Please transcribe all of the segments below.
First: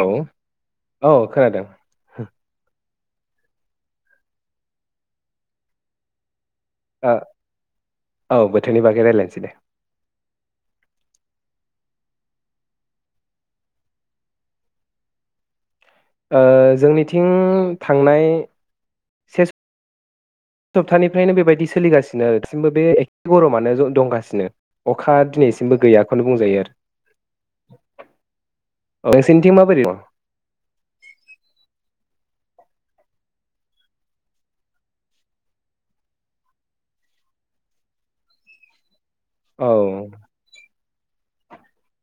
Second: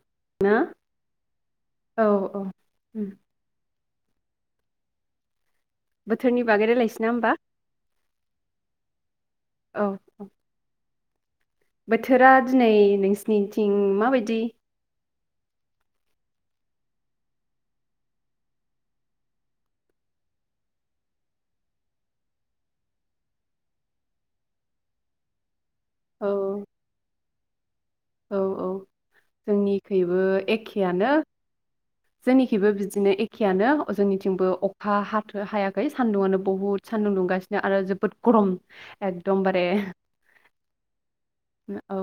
औ ना औ खोनादों औ औ उम बोथोरनि बागै रायलायसैना होमबा औ बोथोरनि बागै रायलायसै दे औ औ बोथोरा दिनै नोंसिनिथिं माबायदि? ओ जोंनिथिं थांनाय से सप्तानिफ्रायनो बेबायदि सोलिगासिनो दासिमबो बे एखे गरमानो दंगासिनो अखा दिनैसिम मबो औ गैयाखौनो बुंजायो आरो औ औ नोंसोरनिथिं माबोरै दं जोंनिखैबो एखेआनो। जोंनिखिबो बिदिनो एखेयानो जोंनिथिंबो अखा हाथो हायाखै सानदुङनो बुहुत सानदुं दुंगासिनो आरो जोबोद गरम। एकदमबारे। औ औ।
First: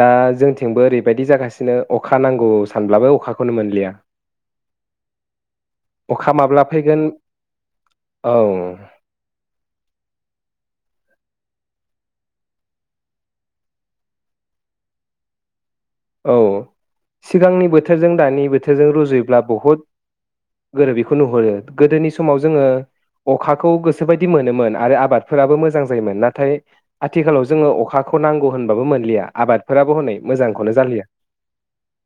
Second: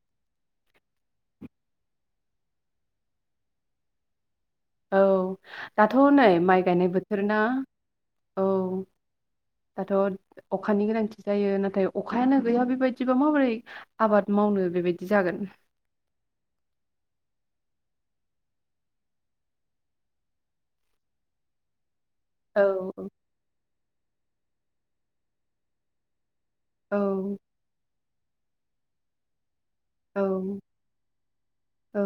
दा जोंथिंबो ओरैबायदि जागासिनो अखा नांगौ सानब्लाबो अखाखौनो मोनलिया। औ। दाथ' नै अखा माइ माब्ला गायनाय फैगोन बोथोर ना औ दाथ' अखानि गोनांथि जायो नाथाय अखायानो गैया बेबायदिबा माबोरै आबाद मावनो बेबायदि जागोन। औ सिगांनि बोथोरजों दानि बोथोरजों रुजुयोब्ला बहुद गोरोबिखौ नुहुरो गोदोनि समाव औ जोङो औ अखाखौ गो सो बायदि मोनोमोन आरो आबादफोराबो मोजां जायोमोन नाथाय औ आथिखालाव जोङो अखा खौ नांगौ होनबाबो मोनलिया आबाद फोराबो हनै औ मोजां औ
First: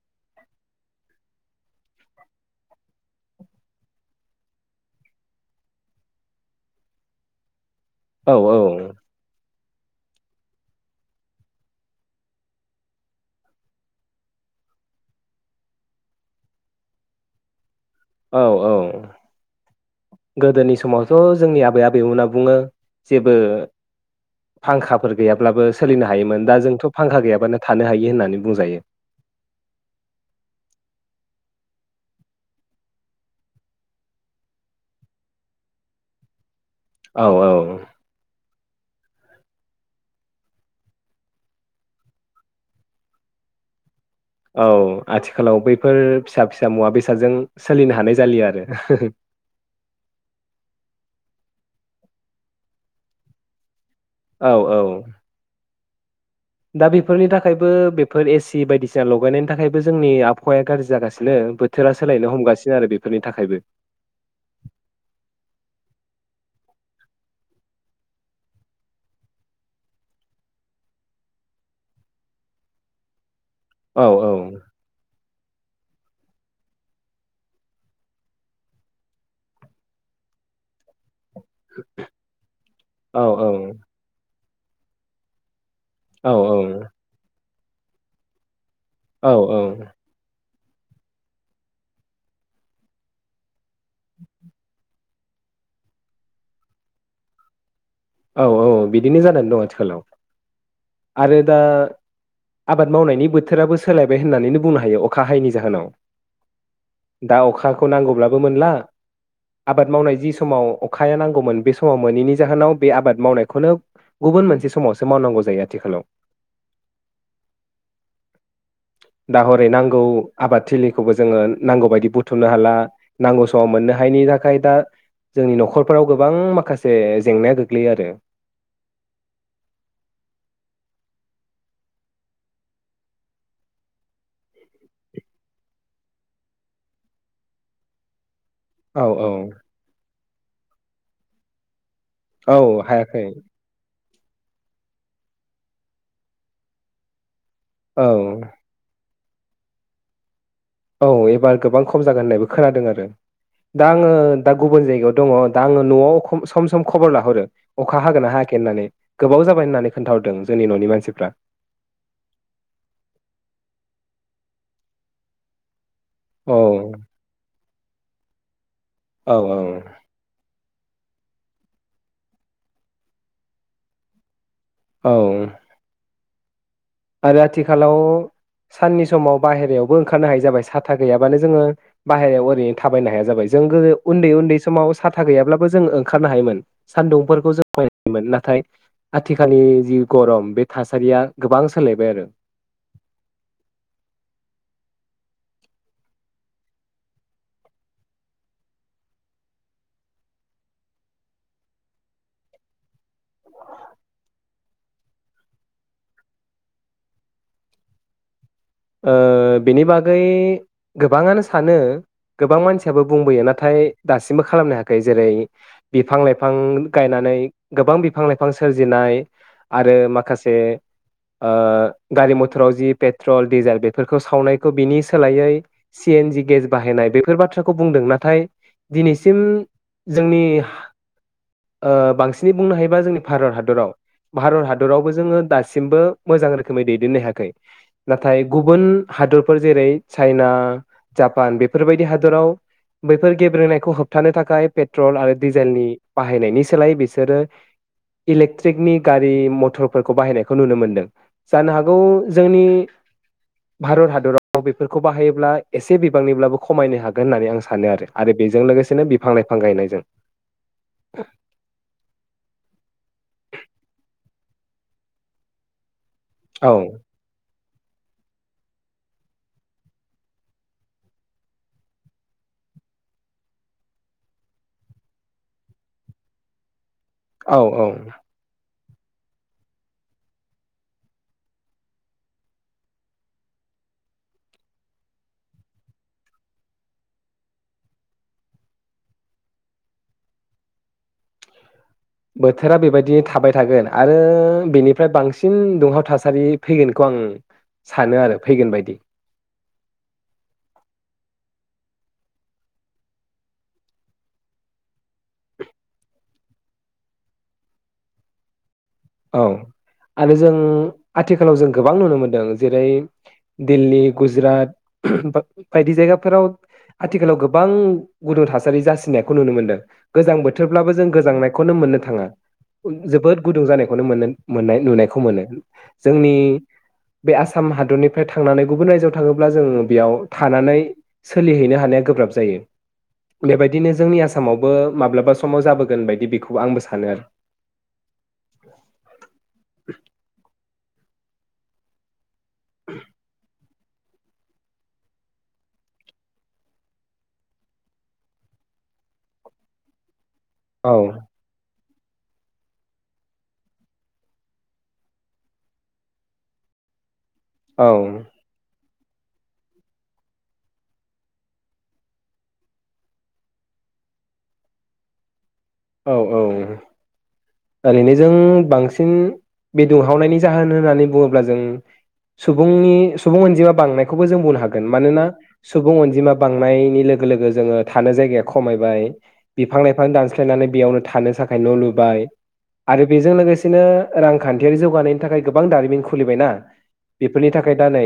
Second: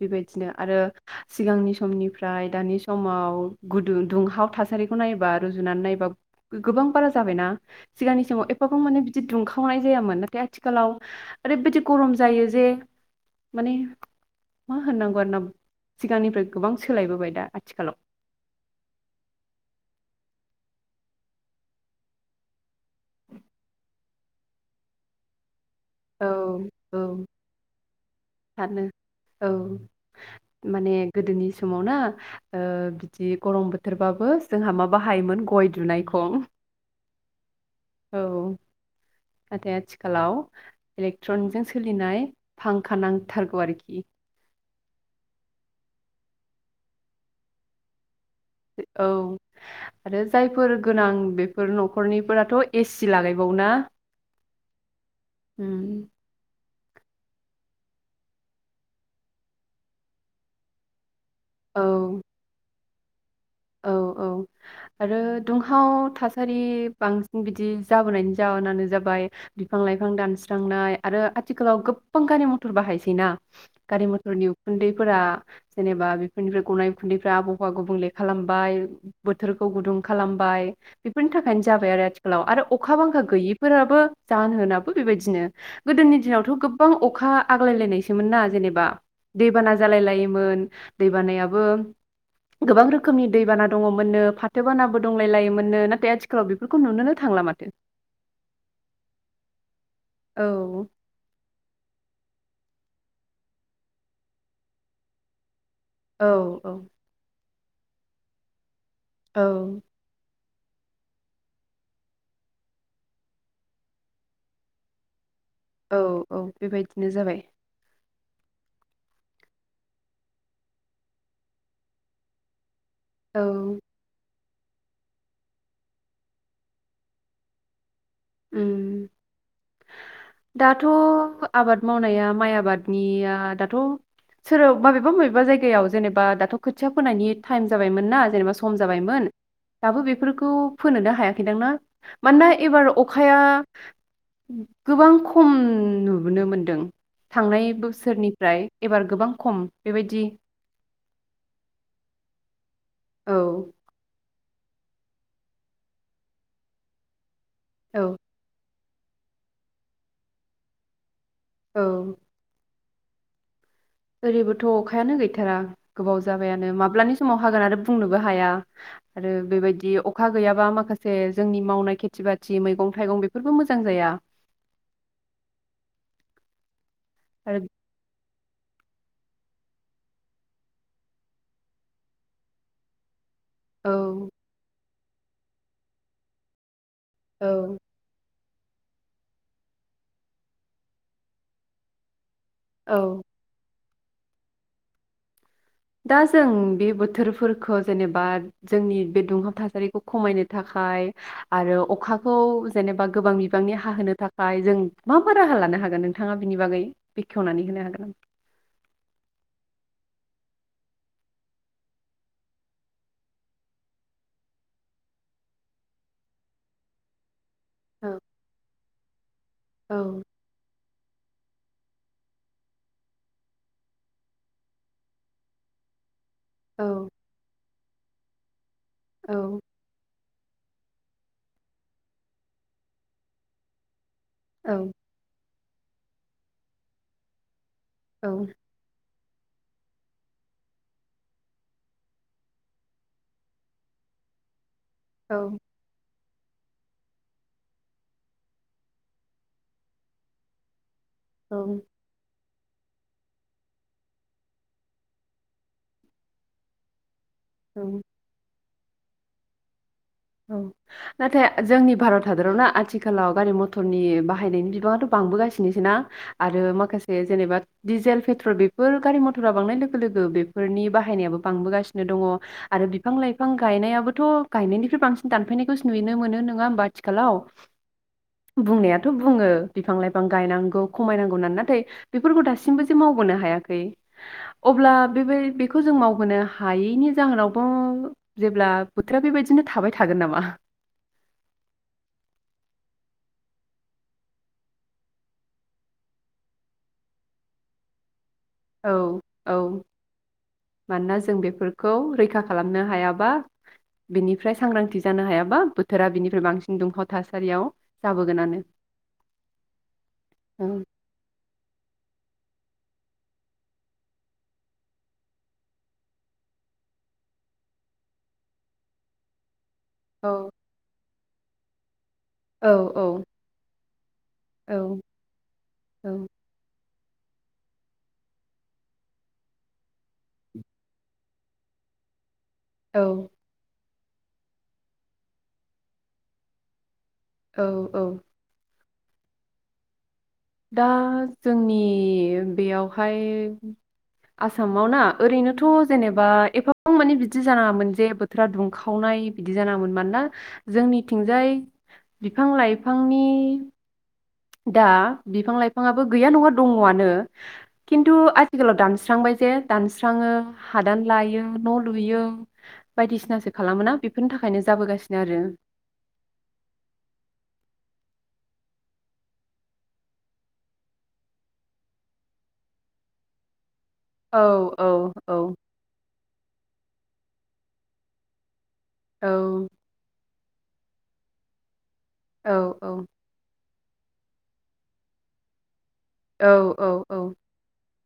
बेबायदिनो आरो सिगांनि समनिफ्राय दानि समाव गुदुं दुंहाव थासारिखौ नायबा रुजुनानै नायबा गोबां बारा जाबायना? सिगां औ सिगाव औ एफाग्राम माने बिदि दुंखा वनाय जायामोन नाथाय आथिखालाव ओरैबायदि गरम जायो जे माने मा होननांगौ आरोना सिगांनिफ्राय गोबां सोलायबोबाय दा आथिखालाव। औ औ गोदोनि समावथ' जोंनि आबै आबेमोना बुङो जेबो फांखाफोर गैयाब्लाबो सोलिनो औ हायोमोन दा जोंथ' औ फांखा गैयाबानो थानो हायो होननानै बुंजायो। सानो औ माने गोदोनि समाव ना ओ बिदि गरम बोथोरबाबो जोंहा मा बाहायोमोन गय दुनायखं। औ औ। औ नाथाय आथिखालाव इलेक्ट्रनजों सोलिनाय फांखा नांथारगौ आरोखि। औ आथिखालाव बैफोर फिसा फिसा मुवा बेसादजों सोलिनो हानाय जालिया आरो औ आरो जायफोर गोनां बेफोर न'खरनिफोराथ' ए सि लागायबावोना? औ औ। उम। दा बेफोरनि थाखायबो बेफोर एसि बायदिसिना लगायनायनि थाखायबो जोंनि आबहावाया गाज्रि जागासि नो औ बोथोरा सोलायनो हमगासिनो आरो बे औ औ आरो दुंहाव थासारि बांसिन बिदि जाबोनायनि जाहोनानो जाबाय बिफां लाइफां दानस्रांनाय आरो आथिखालाव गोबां गारि मथर बाहायसै ना। औ गारि औ मथरनि उखुन्दैफोरा जेनेबा बेफोरनिफ्राय गनाय गुन्दैफ्रा आबहावा गुबुंले खालामबाय बोथोरखौ गुदुं खालामबाय। बेफोरनि थाखायनो जाबाय आरो आथिखालाव आरो अखा बांखा औ गैयिफोराबो जाहोनाबो बेबायदिनो। गोदोनि औ दिनावथ' गोबां अखा आगलाय लायनायसोम ना जेनेबा ना औ दैबाना औ जालाय लायोमोन। दै बानायाबो गोबां रोखोम खोमनि दैबाना दङमोननो फाथो बानाबो दंलाय लायोमोननो नाथाय आथिखालाव बेफोरखौ नुुनोनो थांला माथो। औ औ बिदिनो जादों द आथिखालाव औ आरो दा आबाद मावनायनि बोथोराबो सोलायबाय होननानैनो बुंनो हायो अखा हायैनि जाहोनाव। औ औ। दा अखाखौ नांगौब्लाबो मोनला। औ आबाद मावनाय जि स समाव अखाया नांगौमोन बे समाव मोनैनि जाहोनाव बे आबाद मावनायखौनो गुबुन मोनसे समावसो मावनांगौ जायो आथिखालाव औ औ बेबायदिनो जाबाय। दा हरै नांगौ आबाद थिलिखौबो जोंङो नांगौ बायदि बुथुमनो हाला। नांगौ समाव औ मोननो हायनि खाय दा जोंनि नख'रफोराव गोबां माखासे जेंनाया गो ग्लोयो आरो। उम दाथ' आबाद मावनाया माइ आबादनिया दाथ' सोरब मबेबा मबेबा जायगायाव जेनेबा दाथ' खोथिया फोनायनि टाइम जाबायमोन ना जेनेबा। सम औ जाबायमोन औ दाबो बेफोरख खौ फोनोनो हायाखैदां ना? मानोना औ एबार अख हायाखै खाया गोबां खम नुबोनो मोनदों। थांनाय औ बोसोरनिफ्राय एबार गोबां खम बेबायदि। औ एबार गोबां खम जागोन होननायबो खोनादों औ दा आङो दा गुबुन जायगायाव दङ दा आङो न'आव खम सम सम खबर लाहरो। औ अखा हागोना हायाखै होननानै। गोबाव जाबाय होननानै खोन्थाहरदों जोंनि न'नि मानसिफ्रा। औ। ओरैबोथ' अखायानो गैथारा। गोबाव औ जाबायानो माब्लानि समाव हागोन आरो। बुंनोबो हाया। आरो औ बेबायदि अखा गैयाबा माख माखासे जोंनि मावनाय खेथि बाथि मैगं थाइगं बेफोरबो मोजां जाया। औ। आरो आथिखालाव साननि समाव बाहेरायावबो ओंखारनो हायै जाबाय सााथा गैयाबानो जोङो बाहेरायाव ओरैनो थाबायनो हाया जाबाय। जों गोदो औ उन्दै उन्दै समाव सा था गोयाब्लाबो जों ओंखारनो हायोमोन। सान्दुंफोरखौ जों औ बायोमोन। नाथाय आथिखालनि जि गरम बे थासारिया गोबां सालायबाय आरो। औ। दा जों बे बोथोरफोरखौ जेनेबा जोंनि बे दुंहाव थासारिखौ खमायनो थाखाय आरो अखाखौ जेनेबा गोबां बिबांनि हाहोनो थाखाय जों मा बा राहा लानो हागोन। नोंथाङा बिनि बागै बेखेवनानै होनो हागोन नामा? ओ बेनि बागै गोबाङानो सानो गोबां मानसियाबो बुंबोयो नाथाय दासिमबो खालामनो हायाखै। जेरै बिफां लाइफां गायनानै गोबां नामा? औ बिफां लाइफां सोरजिनाय आरो औ माखासे ओ गारि मथराव जि पेट्रल रिजाल बेफोरखौ सावनायखौ बिनि सोलायै सि एन जि गेस औ बाहायनाय बेफोर बाथ्राखौ बुंदों। नाथाय दिनैसिम औ जोंनि ओ बांसिनै बुंनो हायोबा जोंनि भारत हादराव भारत औ हादरावबो जोङो दास सिमबो मोजां रोखोमै दैदेननो हायाखै। नाथाय औ गुबुन हादरफोर जेरै चाइना, जापान बेफोरबायदि हादराव बैफोर गेब्रेनायखौ होबथानो थाखाय पेट्रल आरो डिजेलनि बाहायनायनि सोलायै बिसोरो इलेक्ट्रिकनि गारि मथरफोरखौ बाहायनायखौ नुनो मोन्दों। औ जानो हागौ जोंनि भारत हादराव बेफोरखौ बाहायोब्ला एसे बिबांनिब्लाबो खमायनो हाग होननानै आं औ सानो आरो बेजों लोगोसे बिनो बिफां लाइफां गायनायजों। औ नाथाय जोंनि भारत हादराव ना आथिखालाव गारि मथरनि बा बाहायनायनि बिबाङाथ' बांबोगासिनोसै ना? आरो औ माखासे जेनेबा दिडिजेल पेट्रल बेफोर गारि मथरा बांनाय लोगो लोगो बेफोरनि बाहायनायाबो बांबोगासिनो दङ आरो बिफां लाइफां गायनायाबोथ' गायनायनि बेफोर बांसि दानफैनायखौस नुनो मोनो नङा होमबा? आथिखालाव औ औ बुंनाय' बुङो बिफां लाइफां गायनांगौ खमायनांगौ होन्नानै नाथाय बिफोरखौ दासिमबोजे मावबोनो हायाखै अब्ला बेसे बेखौ जों मावबोनो हायैनि जाहोनावबो जेब्ला बोथोरा बेबाय बिनो थाबाय थागोन नामा? बोथोरा बेबायदि थाबाय थागोन आरो बेनिफ्राय बांसिन दुंहाव थासारि फैगोनखौ आं सानो आरो फैगोन औ बायदि औ मानोना जों बेफोरखौ रैखा खालामनो हायाबा बिनिफ्राय सांग्रांथि जानो हायाबा बोथोरा बिनिफ्राय बांसिन दुंहाव थासारियाव जाबोगोनानो औ आरो जों औ आथिखालाव जों गोबां नुनो मोनदों जेरै दिल्ली गुजरात बायदि जायगाफोराव आथिखालाव गोबां गुुनुं थासारि जासिनायखौ नुनो मोनदों गोजां औ बोथोरब्लाबो जों गो गोजांनायखौनो मोननो थाङा औ जोबोद गुदुं जानाय नुनो मोनोन मोननाय नुनायखौ मोनो औ जोंनि बे आसाम हादरनिफ्राय थांनानै गुबुन रायजोआव थाङोब्ला जोंङ बेयाव थानानै सोलिहैनो हानाया गोब्राब जायो औ जायो बेबायदिनो जोंनि आसामावबो माब्लाबा समाव जाबोगोन बायदि बेखौ आंबो सानो आरो औ औ [inaudible] दा जोंनि बेयावहाय आसामाव ना ओरैनोथ' जेनेबा एफाबां माने बिदि जानाङामोन जे बोथोरा दुंखावनाय बिदि जानाङामोन मानोना औ जोंनिथिंजाय बिफां लाइफांनि दा बिफां लाइफाङाबो गैया नङा दङ आनो औ खिनथु आथिखालाव दान्स सुस्रांबाय जे दानस्राङो हादान लायो न' लुयो बायदिसिनासो खालामोना बेफोरनि थाखायनो जाबोगासिनो आरो औ औ ओरैनो जों बांसिन बे दुंहावनायनि जाहोन होननानै बुङोब्ला जों सुबुंनि सुबुं अनजिमा बांनायखौबो औ जों बुंनो हागोन औ मानोना औ सुबुं अनजिमा बांनायनि लोगो लोगो जोङो थानो जायगाखौ खमायबाय औ बिफां लाइफां दानस सायनानै बेयावनो थानो थाखाय न' लुबैयो बाय औ औ आरो बेजों लोगोसे [unintelligible] रांखान्थियारि जौगानायनि थाखाय गोबां दारिमिनखौ खुलिबायना औ औ औ बेफोरनि थाखाय दा नै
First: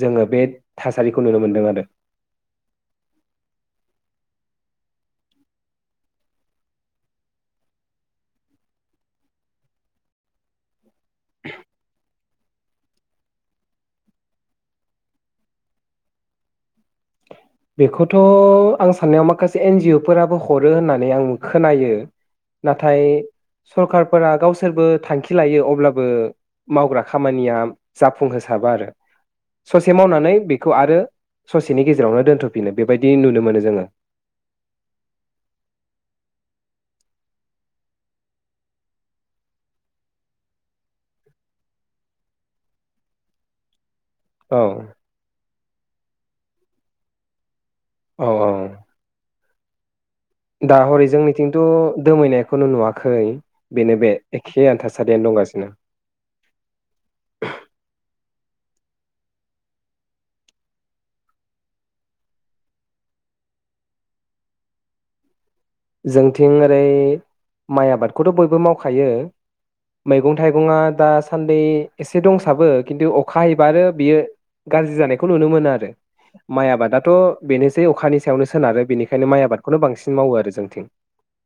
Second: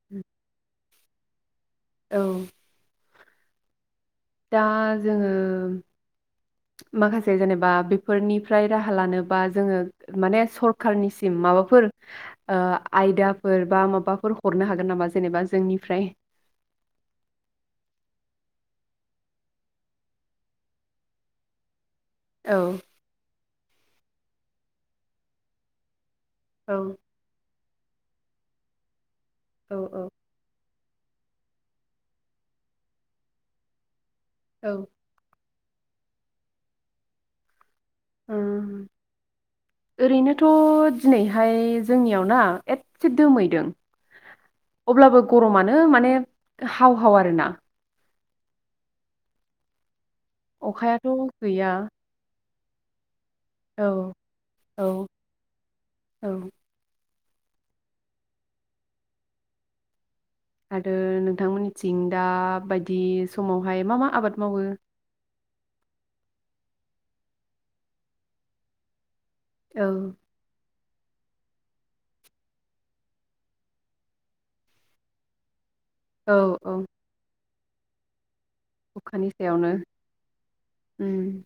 जोङो बे थासारिखौ नुनो मोनदों आरो औ आ जोङो माखासे जेनेबा बेफोरनिफ्राय राहा लानोबा जोङो माने सरखारनिसिम माबाफोर ओ आयदाफोर बा माबाफोर हरनो हागोन नामा जेनेबा जोंनिफ्राय? बेखौथ' आं साननायाव माखासे एन जि अ फोराबो हरो होननानै आं खोनायो। औ नाथाय सरखारफोरा गावसोरबो थांखि लायो अब्लाबो औ मावग्रा खामानिया जाफुंहोसाबा आरो औ ससे औ मावनानै बे खौ आरो ससेनि गेजेरावनो दोन थोफिनो बेबायदि नुनो मोनो जोङो। औ उम ओरैनोथ' दिनैहाय जोंनियाव ना एदसे दोमैदों औ अब्लाबो गरमानो [unintelligible] माने हाव हाव आरोना औ औ दा हरै अखायाथ' जोंनिथिंथ' गैया दोमैनाय खौनो नुवाखै बेनो बे औ एखे औ आन्थासारियानो दंगासिनो औ आरो नोंथांमोननिथिं दा बायदि समावहाय मा मा आबाद मावो? जोंथिं ओरै माइ आबादखौथ' बयबो मावखायो। औ मैगं थाइगंआ दासान्दि एसे दंसाबो खिन्थु अखा हायोबा आरो बियो गाज्रि जानायखौ नुनो मोनो आरो औ माइ औ आबादाथ' बेनोसै अखानि सायावनो सोनारो बेनिखायनो अखानि माइ सायावनो आबादखौनो बांसिन मावो आरो जों उम [inaudible]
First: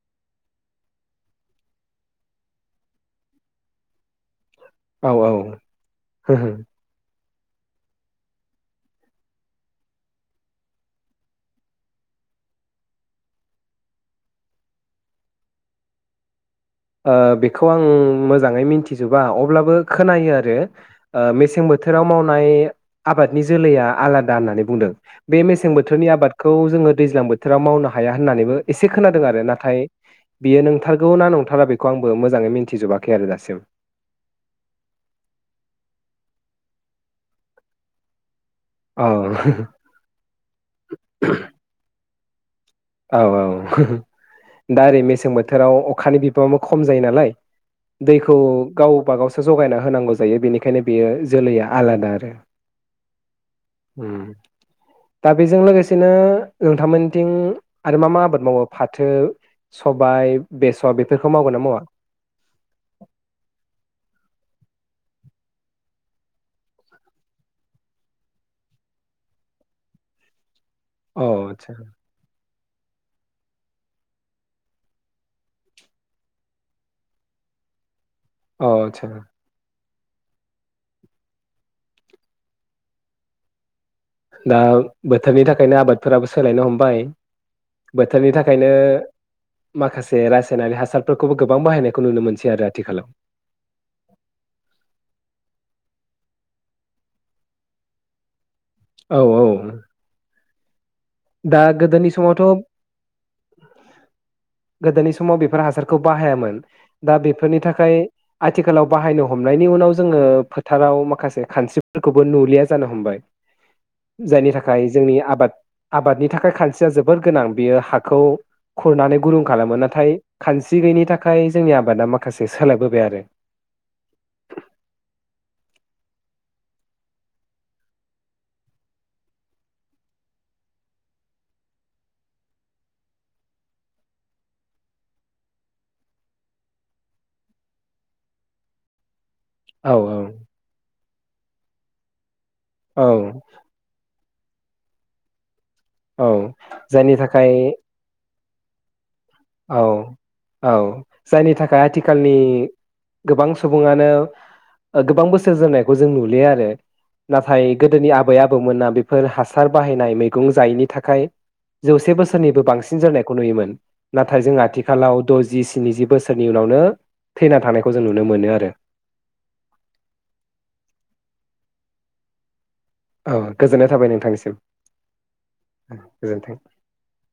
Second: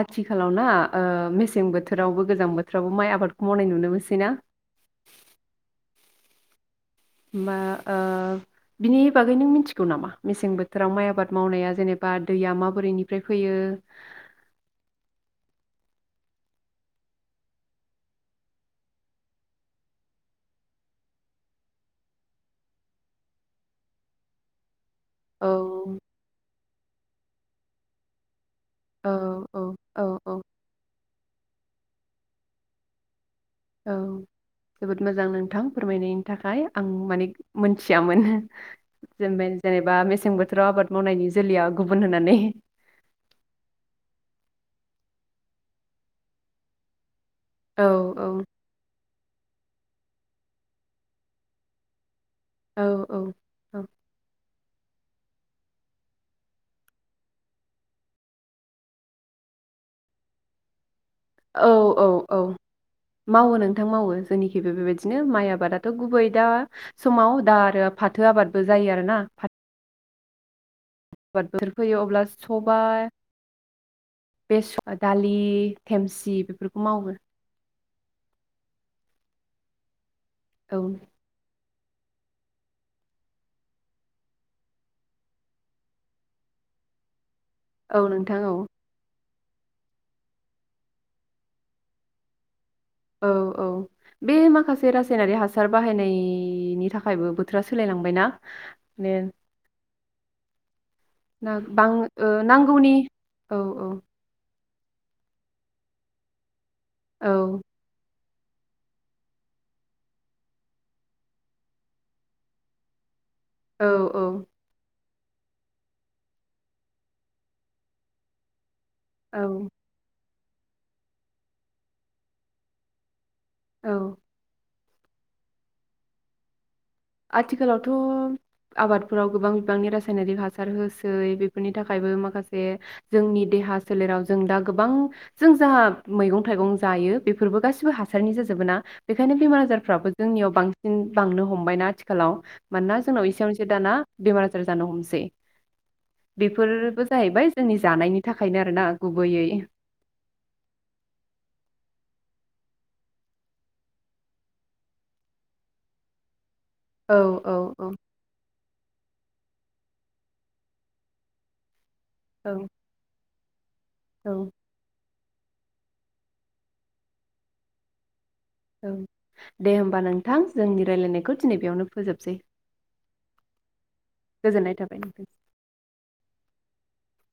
आथिखालाव ना ओ मेसें बोथोरावबो गोजां बोथोरावबो माइ आबादखौ मावनाय नुनो मोनसै ना? औ औ [unintelligible] होमबा ओ बिनि बागै नों मिथिगौ नामा मेसें बोथोराव माइ आबाद मावनाया जेनेबा दैया माबोरैनिफ्राय फैयो? ओ बेखौ आं मोजाङै मिथिजोबा अब्लाबो खोनायो आरो ओ मेसें बोथोराव मावनाय आबादनि जोलैया आलादा होननानै बुंदों। बे मेसें औ बोथोरनि आबादखौ जोङो दैज्लां बोथ बोथोराव मावनो हाया होननानैबो एसे औ खोनादों आरो नाथाय औ औ बियो नोंथारगौ ना नं थाराखौ आंबो मोजाङै मिन्थिजोबाखै आरो दासिम औ जोबोद मोजां नोंथां फोरमायनायनि थाखाय आं माने मोनथियामोन। औ जेन मे जेनेबा मेसें बोथोराव आबाद मावनायनि जोलेया गुबुन नानै औ औ हो हो दा ओरै मेसें बोथोराव अखानि बिबाङाबो खम जायो नालाय औ औ दैखौ गावबा गाव जगायना होनांगौ जायो बेनिखायनो बेयो जोलैया आलादा आरो औ औ औ उम दा बेजों लोगोसेनो नोंथांमोनथिं आरो मा मा आबाद मावो फाथो सबाय बेसर बे औ औ औ मावो नोंथां मावो जोंनि बेबो बेबायदिनो माइ आबादाथ' गुबै दा समाव दा आरो फाथो आबादबो जायो आरो ना अ बाद थोर आदसा फैयो अब्ला हबाइ बेस दालि थेमसि बेफोरखौ मावो अ आदसा। औ दा बोथोरनि थाखायनो आबादफोराबो सोलायनो हमबाय औ बोथोरनि नोंथां औ थाखायनो माखासे रासायनारिक हासारफोरखौबो गोबां बाहायनायखौ नुनो मोनसै आरो आथिखालाव औ औ बे माखासे रासायनारि हासार बाहायनाय इ नि थाखायबो बोथोरा सोलायलांबायना माने औ औ ना दा बां गोदोनि ओ समावथ' नांगौनि औ औ गोदोनि समाव बेफोर हासारखौ बाहायामोन दा औ बेफोरनि थाखाय आथिखालाव बाहायनो हमनायनि उनाव जोङो फोथाराव माखासे खानस्रिफोरखौबो नुलिया जानो हमबाय औ औ जायनि थाखाय जोंनि आबाद आबादनि थाखाय खानसिया जोबोर गोनां बेयो हाखौ खुरनानै गुुरुं औ खालामो नाथाय खानस्रि गैयिनि थाखाय जोंनि आबादा माखासे सोलायबोबाय आरो औ आथिखालावथ' आबादफोराव गोबां बिबांनि रासायनारिक हासार होसै बेफोरनि थाखायबो माखासे जोंनि देहा सोलेराव जों दा गोबां जों जा मैगं थाइगं जायो बेफोरबो गासिबो हासारनि जाजोबोना बेखायनो बेमार औ आजारफ्राबो औ जोंनियाव बांसिन बांनो हमबाय थि खालाव मोनानोना जोंनाव औ एसेयावनोसै दाना बेमार आजार जानो हमसै। औ बेफोरबो जायनि जाहैबाय थाखाय जोंनि जानायनि थाख खायनो आरोना। गुबैयै औ औ जायनि थाखाय आथिखालनि गो गोबां सुंबुङानो ओ गोबां बोसोर जोरनायखौ जों नुयो आरो। औ नाथाय औ गोदोनि आबै आबौमोना बे फोर हासार बाहायनाय मैगं जायैनि थाखाय जौसे बोसोरनिबो औ बांसिन जोरनायख खुनुङोमोन। नाथाय औ जों आथिखालाव दजि स्निजि बोसोरनि उनावनो थैना थानायखौ जों नुनो मोनो आरो औ दे होनबा नोंथां जोंनि रायलायनायखौ दिनै बेयावनो फो फोजोबसै औ गोजोननाय थाबाय नोंथांनिसिम। गोजोननाय थाबाय नोंथां गोजोन्थों।